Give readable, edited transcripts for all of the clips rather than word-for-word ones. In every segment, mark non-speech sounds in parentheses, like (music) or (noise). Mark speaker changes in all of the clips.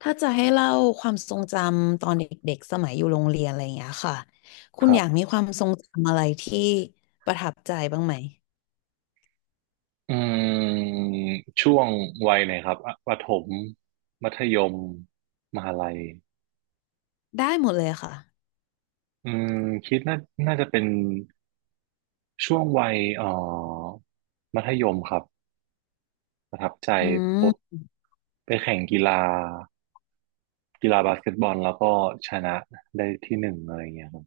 Speaker 1: ถ้าจะให้เล่าความทรงจำตอนเด็กๆสมัยอยู่โรงเรียนอะไรอย่างเงี้ยค่ะคุ
Speaker 2: ค
Speaker 1: ณ
Speaker 2: รั
Speaker 1: อยากมี
Speaker 2: บ
Speaker 1: ความทรงจำอะไรที่ประทับใจบ้างไหม
Speaker 2: อืมช่วงวัยไหนครับอ่ะประถมมัธยมมหาลัย
Speaker 1: ได้หมดเลยค่ะ
Speaker 2: อืมคิดน่าน่าจะเป็นช่วงวัยมัธยมครับประทับใจ
Speaker 1: อื
Speaker 2: พบ
Speaker 1: ม
Speaker 2: ไปแข่งกีฬากีฬาบาสเกตบอลแล้วก็ชนะได้ที่หนึ่งอะไรอย่างเงี้ยครับ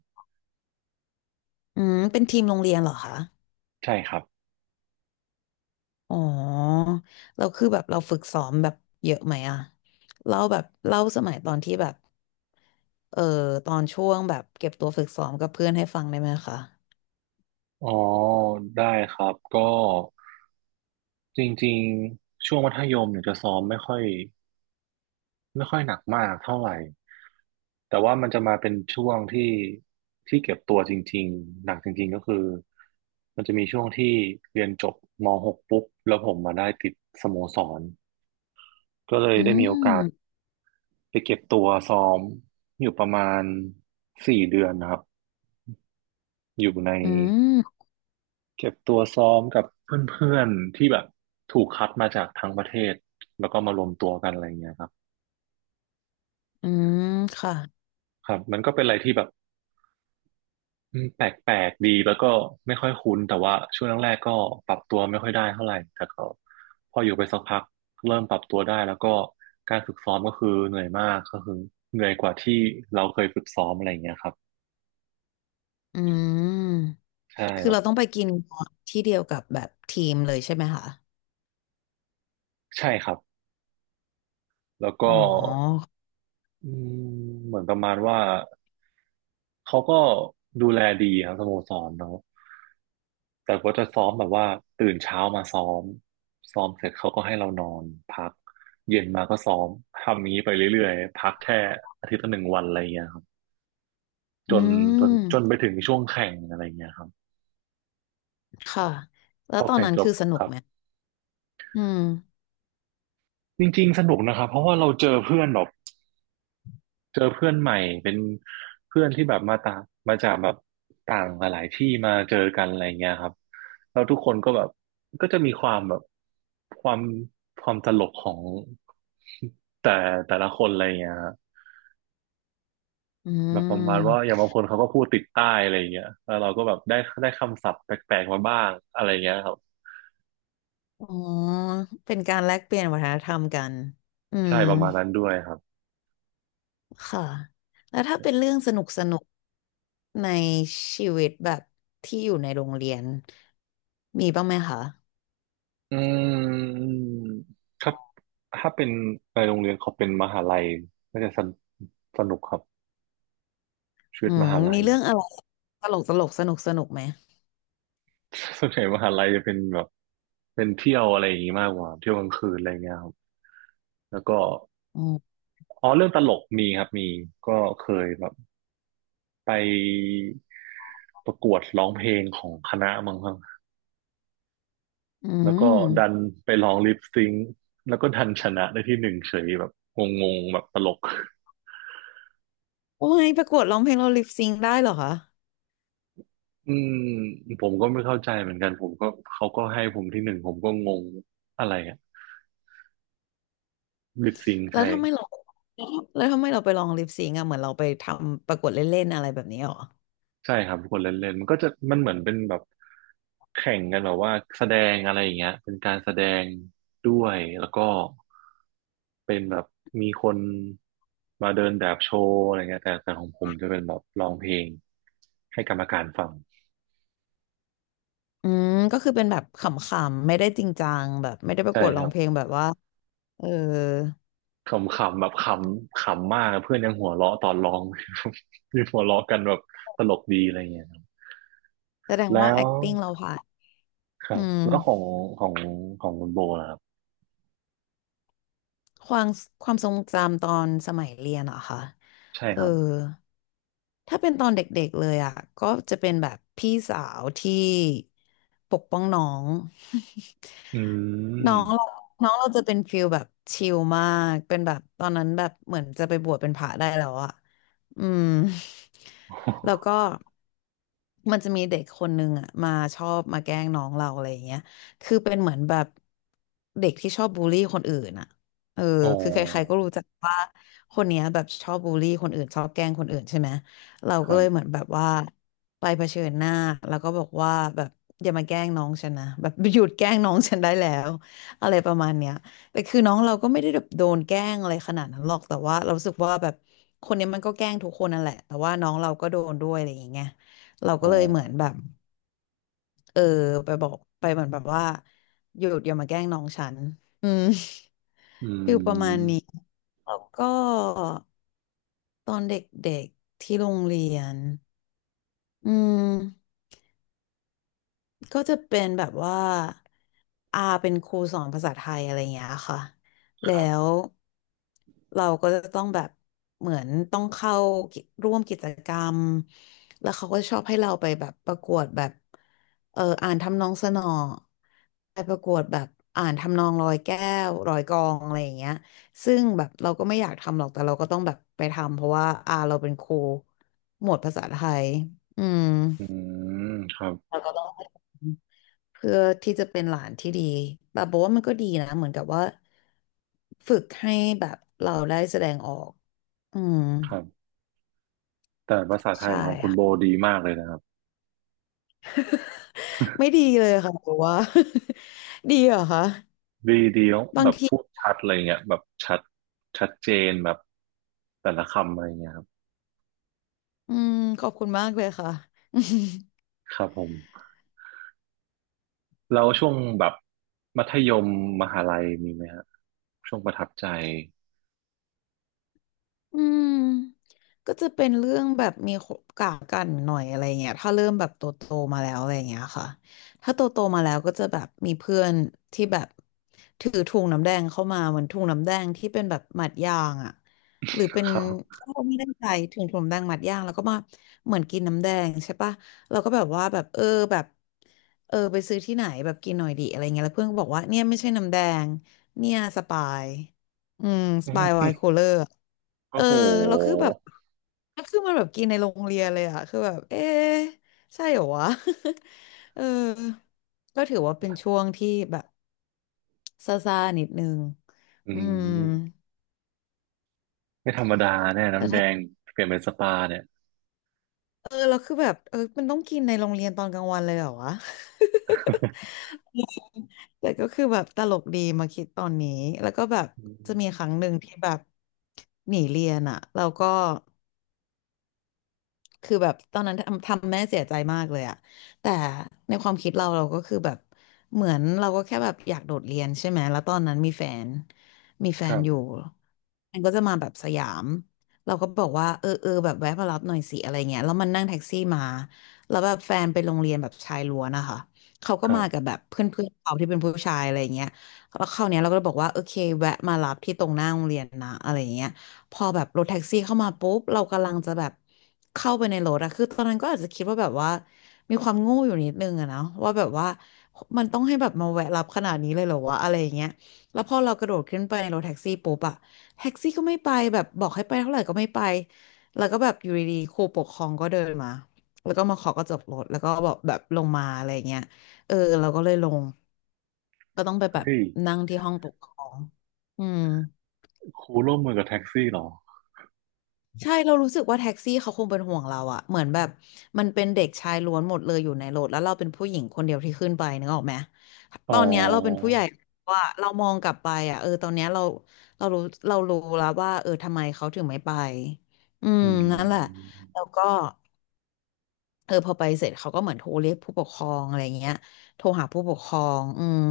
Speaker 1: อืมเป็นทีมโรงเรียนเหรอคะ
Speaker 2: ใช่ครับ
Speaker 1: อ๋อเราคือแบบเราฝึกซ้อมแบบเยอะไหมอะเล่าแบบเล่าสมัยตอนที่แบบเออตอนช่วงแบบเก็บตัวฝึกซ้อมกับเพื่อนให้ฟังได้ไหมคะ
Speaker 2: อ๋อได้ครับก็จริงๆช่วงมัธยมเนี่ยจะซ้อมไม่ค่อยหนักมากเท่าไหร่ แต่ว่ามันจะมาเป็นช่วงที่เก็บตัวจริงๆหนักจริงๆก็คือมันจะมีช่วงที่เรียนจบม .6 ปุ๊บแล้วผมมาได้ติดสโมสรก็เลย
Speaker 1: อื
Speaker 2: ได้มีโอกาส
Speaker 1: ม
Speaker 2: ไปเก็บตัวซ้อมอยู่ประมาณสี่เดือนนะครับอยู่ใน
Speaker 1: อืม
Speaker 2: เก็บตัวซ้อมกับเพื่อนๆที่แบบถูกคัดมาจากทั้งประเทศแล้วก็มารวมตัวกันอะไรเงี้ยครับ
Speaker 1: อืมค่ะ
Speaker 2: ครับมันก็เป็นอะไรที่แบบ แปลกๆดีแล้วก็ไม่ค่อยคุ้นแต่ว่าช่วงแรกๆก็ปรับตัวไม่ค่อยได้เท่าไหร่แต่ก็พออยู่ไปสักพักเริ่มปรับตัวได้แล้วก็การฝึกซ้อมก็คือเหนื่อยมากก็คือเหนื่อยกว่าที่เราเคยฝึกซ้อมอะไรอย่างเงี้ยครับ
Speaker 1: อืม
Speaker 2: ใช่
Speaker 1: คือ
Speaker 2: แบบ
Speaker 1: เราต้องไปกินที่เดียวกับแบบทีมเลยใช่ไหมคะ
Speaker 2: ใช่ครับแล้วก็
Speaker 1: อ๋อ
Speaker 2: อืมเหมือนประมาณว่าเขาก็ดูแลดีครับสโมสรเนาะ แต่ก็จะซ้อมแบบว่าตื่นเช้ามาซ้อมซ้อมเสร็จเขาก็ให้เรานอนพักเย็นมาก็ซ้อมทำอย่างนี้ไปเรื่อยๆพักแค่อาทิตย์ละหนึ่งวันอะไรอย่างเงี้ยครับ
Speaker 1: อื
Speaker 2: จน
Speaker 1: ม
Speaker 2: จนไปถึงช่วงแข่งอะไรอย่างเงี้ยครับ
Speaker 1: ค่ะ แล้
Speaker 2: พ
Speaker 1: ว
Speaker 2: อ
Speaker 1: ตอน
Speaker 2: แข่ง
Speaker 1: นั้น
Speaker 2: จบ
Speaker 1: คือสนุ
Speaker 2: ค
Speaker 1: ก
Speaker 2: รับ
Speaker 1: ไหมอืม
Speaker 2: จริงๆสนุกนะครับเพราะว่าเราเจอเพื่อนแบบ เจอเพื่อนใหม่เป็นเพื่อนที่แบบมาต่างมาจากแบบต่างหลายๆที่มาเจอกันอะไรเงี้ยครับแล้วทุกคนก็แบบก็จะมีความแบบความความตลกของ (laughs) แต่แต่ละคนอะไรเงี้ยฮะ
Speaker 1: อื
Speaker 2: แบบประมาณว่าอ
Speaker 1: ม
Speaker 2: ย่างบางคนเขาก็พูดติดใต้อะไรเงี้ยแล้วเราก็แบบได้คำศัพท์แปลกๆมาบ้างอะไรเงี้ยครับ
Speaker 1: อ๋อเป็นการแลกเปลี่ยนวัฒนธรรมกันอืม
Speaker 2: ใช่ประมาณนั้นด้วยครับ
Speaker 1: ค่ะ แล้วถ้าเป็นเรื่องสนุกสนุกในชีวิตแบบที่อยู่ในโรงเรียนมีบ้างไหมคะ
Speaker 2: อืมถ้าถ้าเป็นในโรงเรียนเขาเป็นมหาลัยน่าจะสนสนุกครับ ชีวิ
Speaker 1: อื
Speaker 2: ตม
Speaker 1: ม
Speaker 2: หาลั
Speaker 1: มี
Speaker 2: ย
Speaker 1: เรื่องอะไรตลกตลกสนุกสนุกไหม
Speaker 2: (laughs) ส่วนใหญ่มหาลัยจะเป็นแบบเป็นเที่ยวอะไรอย่างงี้มากกว่าเที่ยวกลางคืนอะไรเงี้ยครับแล้วก็
Speaker 1: อืม
Speaker 2: อ๋อเรื่องตลกมีครับมีก็เคยแบบไปประกวดร้องเพลงของคณะมั้งครับ
Speaker 1: อื
Speaker 2: แล้วก็
Speaker 1: ม
Speaker 2: ดันไปร้องลิปซิงค์แล้วก็ดันชนะได้ที่หนึ่งเฉยแบบงงๆแบบตลก
Speaker 1: โอ้ยประกวดร้องเพลงเราลิปซิงได้เหรอคะ
Speaker 2: อืมผมก็ไม่เข้าใจเหมือนกันผมก็เขาก็ให้ผมที่หนึ่งผมก็งงอะไรอะลิปซิงค์
Speaker 1: แล้ว
Speaker 2: ใช่
Speaker 1: ทำไมเราแล้วทำไมเราไปลองลิปซิงก์อะเหมือนเราไปทำประกวดเล่นๆอะไรแบบนี้หรอ
Speaker 2: ใช่ครับกดเล่นเล่นมันก็จะมันเหมือนเป็นแบบแข่งกันแบบว่าแสดงอะไรอย่างเงี้ยเป็นการแสดงด้วยแล้วก็เป็นแบบมีคนมาเดินแบบโชว์อะไรเงี้ยแต่ของผมจะเป็นแบบร้องเพลงให้กรรมการฟัง
Speaker 1: อืมก็คือเป็นแบบขำๆไม่ได้จริงจังแบบไม่ได้ประ
Speaker 2: ใช่
Speaker 1: กวด
Speaker 2: ค
Speaker 1: ร้อ
Speaker 2: รั
Speaker 1: ง
Speaker 2: บ
Speaker 1: เพลงแบบว่าเออ
Speaker 2: ขำๆแบบขำขำมากเพื่อนยังหัวเราะตอนร้อง (laughs) มีหัวเราะกันแบบตลกดีอะไรเงี้ยครับ
Speaker 1: แสดงว่า
Speaker 2: แล้ว
Speaker 1: acting เราผ่าน
Speaker 2: ครั
Speaker 1: อื
Speaker 2: บ
Speaker 1: ม
Speaker 2: แล้วของของคุณโบล่ะครับ
Speaker 1: ความความทรงจำตอนสมัยเรียนเหรอคะ
Speaker 2: ใช่
Speaker 1: เอ
Speaker 2: ค
Speaker 1: อ
Speaker 2: รับ
Speaker 1: ถ้าเป็นตอนเด็กๆเลยอ่ะก็จะเป็นแบบพี่สาวที่ปกป้องน้อง
Speaker 2: อื
Speaker 1: น้องเรา
Speaker 2: ม
Speaker 1: น้องเราจะเป็นฟิลแบบชิลมาก เป็นแบบตอนนั้นแบบเหมือนจะไปบวชเป็นพระได้แล้วอะ อืม (laughs) แล้วก็มันจะมีเด็กคนนึงอ่ะมาชอบมาแกล้งน้องเราอะไรอย่างเงี้ยคือเป็นเหมือนแบบเด็กที่ชอบบูลลี่คนอื่นอ่ะเออ
Speaker 2: อ๋อ
Speaker 1: คือใครๆก็รู้จักว่าคนเนี้ยแบบชอบบูลลี่คนอื่นชอบแกล้งคนอื่นใช่ไหมเรา
Speaker 2: ค
Speaker 1: ก็
Speaker 2: รั
Speaker 1: เลยเหมือน
Speaker 2: บ
Speaker 1: แบบว่าไปเผชิญหน้าแล้วก็บอกว่าแบบอย่ามาแกล้งน้องฉันนะแบบหยุดแกล้งน้องฉันได้แล้วอะไรประมาณเนี้ย แต่คือน้องเราก็ไม่ได้แบบโดนแกล้งอะไรขนาดนั้นหรอกแต่ว่าเรารู้สึกว่าแบบคนเนี้ยมันก็แกล้งทุกคนนั่นแหละแต่ว่าน้องเราก็โดนด้วยอะไรอย่างเงี้ยเรา
Speaker 2: อ๋
Speaker 1: ก็
Speaker 2: อ
Speaker 1: เลยเหมือนแบบเออไปบอกไปเหมือนแบบว่าหยุดอย่ามาแกล้งน้องฉันอืม
Speaker 2: อื
Speaker 1: (laughs) ฟิลประมาณนี้
Speaker 2: ม
Speaker 1: แล้วก็ตอนเด็กๆที่โรงเรียนอืม ก็จะเป็นแบบว่าอาเป็นครูสอนภาษาไทยอะไรอย่างเงี้ยค่ะ
Speaker 2: ค
Speaker 1: แล้
Speaker 2: รั
Speaker 1: ว
Speaker 2: บ
Speaker 1: เราก็จะต้องแบบเหมือนต้องเข้ากิร่วมกิจกรรมแล้วเขาก็ชอบให้เราไปแบบประกวดแบบอ่านทำนองสนอไปประกวดแบบอ่านทำนองร้อยแก้วร้อยกลองอะไรอย่างเงี้ยซึ่งแบบเราก็ไม่อยากทำหรอกแต่เราก็ต้องแบบไปทำเพราะว่าอาเราเป็นครูหมวดภาษาไทยอืม
Speaker 2: อืมครับ
Speaker 1: เราก็ต้อง เพื่อที่จะเป็นหลานที่ดีแบบบอกว่ามันก็ดีนะเหมือนกับว่าฝึกให้แบบเราได้แสดงออก อืม
Speaker 2: ครับ แต่ภาษาไท
Speaker 1: ใช่
Speaker 2: ยของคุณ
Speaker 1: ค่ะ
Speaker 2: โบดีมากเลยนะครับ
Speaker 1: (laughs) ไม่ดีเลยค่ะบอกว่า (laughs) ดีเหรอคะ
Speaker 2: ดีดีแล้
Speaker 1: บา
Speaker 2: แบ
Speaker 1: ง
Speaker 2: บ
Speaker 1: ที
Speaker 2: พูดชัดอะไรเงี้ยแบบชัดเจนแบบแต่ละคำอะไรเงี้ยครับ
Speaker 1: อืมขอบคุณมากเลยค่ะ (laughs)
Speaker 2: ครับผมแล้วช่วงแบบมัธยมมหาลัยมีไหมฮะช่วงประทับใจ
Speaker 1: อืมก็จะเป็นเรื่องแบบมีกากกันหน่อยอะไรเงี้ยถ้าเริ่มแบบโตโตมาแล้วอะไรเงี้ยค่ะถ้าโตโตมาแล้วก็จะแบบมีเพื่อนที่แบบถือถุงน้ำแดงเข้ามาเหมือนถุงน้ำแดงที่เป็นแบบหมัดยางอ่ะหรือเป็น
Speaker 2: ครับ
Speaker 1: เขาไม่ได้ใจถึงถุงน้ำแดงหมัดยางแล้วก็มาเหมือนกินน้ำแดงใช่ปะเราก็แบบว่าแบบแบบเออไปซื้อที่ไหนแบบกินหน่อยดีอะไรเงี้ยแล้วเพื่อนก็บอกว่าเนี่ยไม่ใช่น้ำแดงเนี่ยสปายอืม
Speaker 2: (laughs)
Speaker 1: ส
Speaker 2: อื
Speaker 1: ปายไวน์คู
Speaker 2: ม
Speaker 1: ลเลอร์ เอ
Speaker 2: โอ้
Speaker 1: อ
Speaker 2: โห
Speaker 1: แล้วคือแบบแล้วคือมันแบบกินในโรงเรียนเลยอะคือแบบเอ๊ะใช่เหรอวะ (laughs) เออก็ถือว่าเป็นช่วงที่แบบซ่าๆนิดนึง
Speaker 2: อื
Speaker 1: อืม
Speaker 2: มไม่ธรรมดาแน่
Speaker 1: แล้ว
Speaker 2: น้ำแด
Speaker 1: ถ้า
Speaker 2: งเปลี่ยนเป็นสปาเนี่ย
Speaker 1: แล้วคือแบบเออมันต้องกินในโรงเรียนตอนกลางวันเลยเหรอวะ (laughs) แต่ก็คือแบบตลกดีมาคิดตอนนี้แล้วก็แบบ
Speaker 2: (laughs) อื
Speaker 1: จะ
Speaker 2: ม
Speaker 1: มีครั้งหนึ่งที่แบบหนีเรียนอะแล้วก็ คือแบบตอนนั้นทำทำแม่เสียใจมากเลยอะแต่ในความคิดเราเราก็คือแบบเหมือนเราก็แค่แบบอยากโดดเรียนใช่ไหม แล้วตอนนั้นมีแฟน
Speaker 2: ครับ
Speaker 1: อยู่มันก็จะมาแบบสยามเราก็บอกว่าเออเออแบบแวะมารับหน่อยสิอะไรเงี้ยแล้วมันนั่งแท็กซี่มาแล้วแบบแฟนไปโรงเรียนแบบชายล้วนนะคะเขาก็
Speaker 2: ครั
Speaker 1: มากั
Speaker 2: บ
Speaker 1: บแบบเพื่อนเพื่อนเขาที่เป็นผู้ชายอะไรเงี้ยแล้วคราวเนี้ยเราก็เลยบอกว่าโอเคแวะมารับที่ตรงหน้าโรงเรียนนะอะไรเงี้ย พอแบบรถแท็กซี่เข้ามาปุ๊บเรากำลังจะแบบเข้าไปในรถอะคือตอนนั้นก็อาจจะคิดว่าแบบว่ามีความโง่อยู่นิดนึงอะเนาะว่าแบบว่ามันต้องให้แบบมาแวะรับขนาดนี้เลยเหรอวะอะไรอย่างเงี้ยแล้วพอเรากระโดดขึ้นไปในรถแท็กซี่ปุ๊บอะแท็กซี่ก็ไม่ไปแบบบอกให้ไปเท่าไหร่ก็ไม่ไปแล้วก็แบบอยู่ดีๆครูปกครองก็เดินมาแล้วก็มาขอกระจกรถแล้วก็บอกแบบลงมาอะไรอย่างเงี้ยเออเราก็เลยลงก็ต้องไปแบบ
Speaker 2: เฮ้ย
Speaker 1: นั่งที่ห้องปกครองอืม
Speaker 2: ครูร่วมมือกับแท็กซี่เหรอ
Speaker 1: ใช่เรารู้สึกว่าแท็กซี่เขาคงเป็นห่วงเราอะเหมือนแบบมันเป็นเด็กชายล้วนหมดเลยอยู่ในรถแล้วเราเป็นผู้หญิงคนเดียวที่ขึ้นไปนึกออกไหม
Speaker 2: อ๋อ
Speaker 1: ตอนเนี้ยเราเป็นผู้ใหญ่ว่าเรามองกลับไปอะเออตอนเนี้ยเราเรารู้เรารู้แล้วว่าเออทำไมเขาถึงไม่ไปอืม
Speaker 2: อื
Speaker 1: นั่นแหละ
Speaker 2: ม
Speaker 1: แล้วก็ เออพอไปเสร็จเขาก็เหมือนโทรเรียกผู้ปกครองอะไรเงี้ยโทรหาผู้ปกครองอืม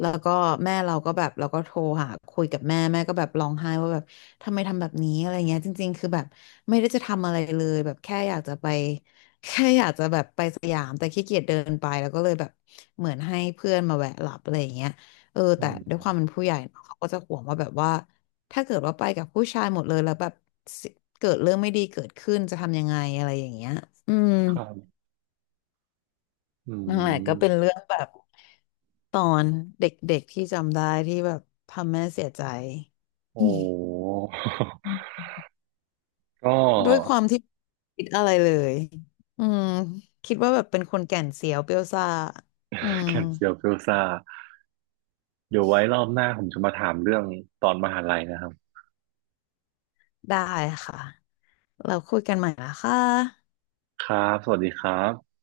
Speaker 1: แล้วก็แม่เราก็แบบเราก็โทรหาคุยกับแม่แม่ก็แบบร้องไห้ว่าแบบทำไมทำแบบนี้อะไรเงี้ยจริงๆคือแบบไม่ได้จะทำอะไรเลยแบบแค่อยากจะไป (laughs) แค่อยากจะแบบไปสยามแต่ขี้เกียจเดินไปแล้วก็เลยแบบเหมือนให้เพื่อนมาแวะหลับอะไรอย่างเงี้ยเออ
Speaker 2: อื
Speaker 1: แต่
Speaker 2: ม
Speaker 1: ด้วยความเป็นผู้ใหญ่เนอะเขาก็จะห่วงว่าแบบว่า ถ้าเกิดว่าไปกับผู้ชายหมดเลยแล้วแบบเกิดเรื่องไม่ดีเกิดขึ้นจะทำยังไงอะไรอย่างเงี้ยอืม
Speaker 2: ครับอื
Speaker 1: นั่นแหละก็เป็น
Speaker 2: ม
Speaker 1: เรื่องแบบตอนเด็กๆที่จำได้ที่แบบทำแม่เสียใจ (laughs) อื
Speaker 2: โอ้
Speaker 1: ม
Speaker 2: (laughs) ก็
Speaker 1: ด้วยความที่คิดอะไรเลยอืมคิดว่าแบบเป็นคนแก่นเสียวเปรี้ยวซ่าอืม
Speaker 2: แก่เซียวเฟลยซาเดี๋ยวไว้รอบหน้าผมจะมาถามเรื่องตอนมหาลัยนะครับ
Speaker 1: ได้ค่ะเราคุยกันใหม่นะคะ
Speaker 2: ครับ สวัสดีครับ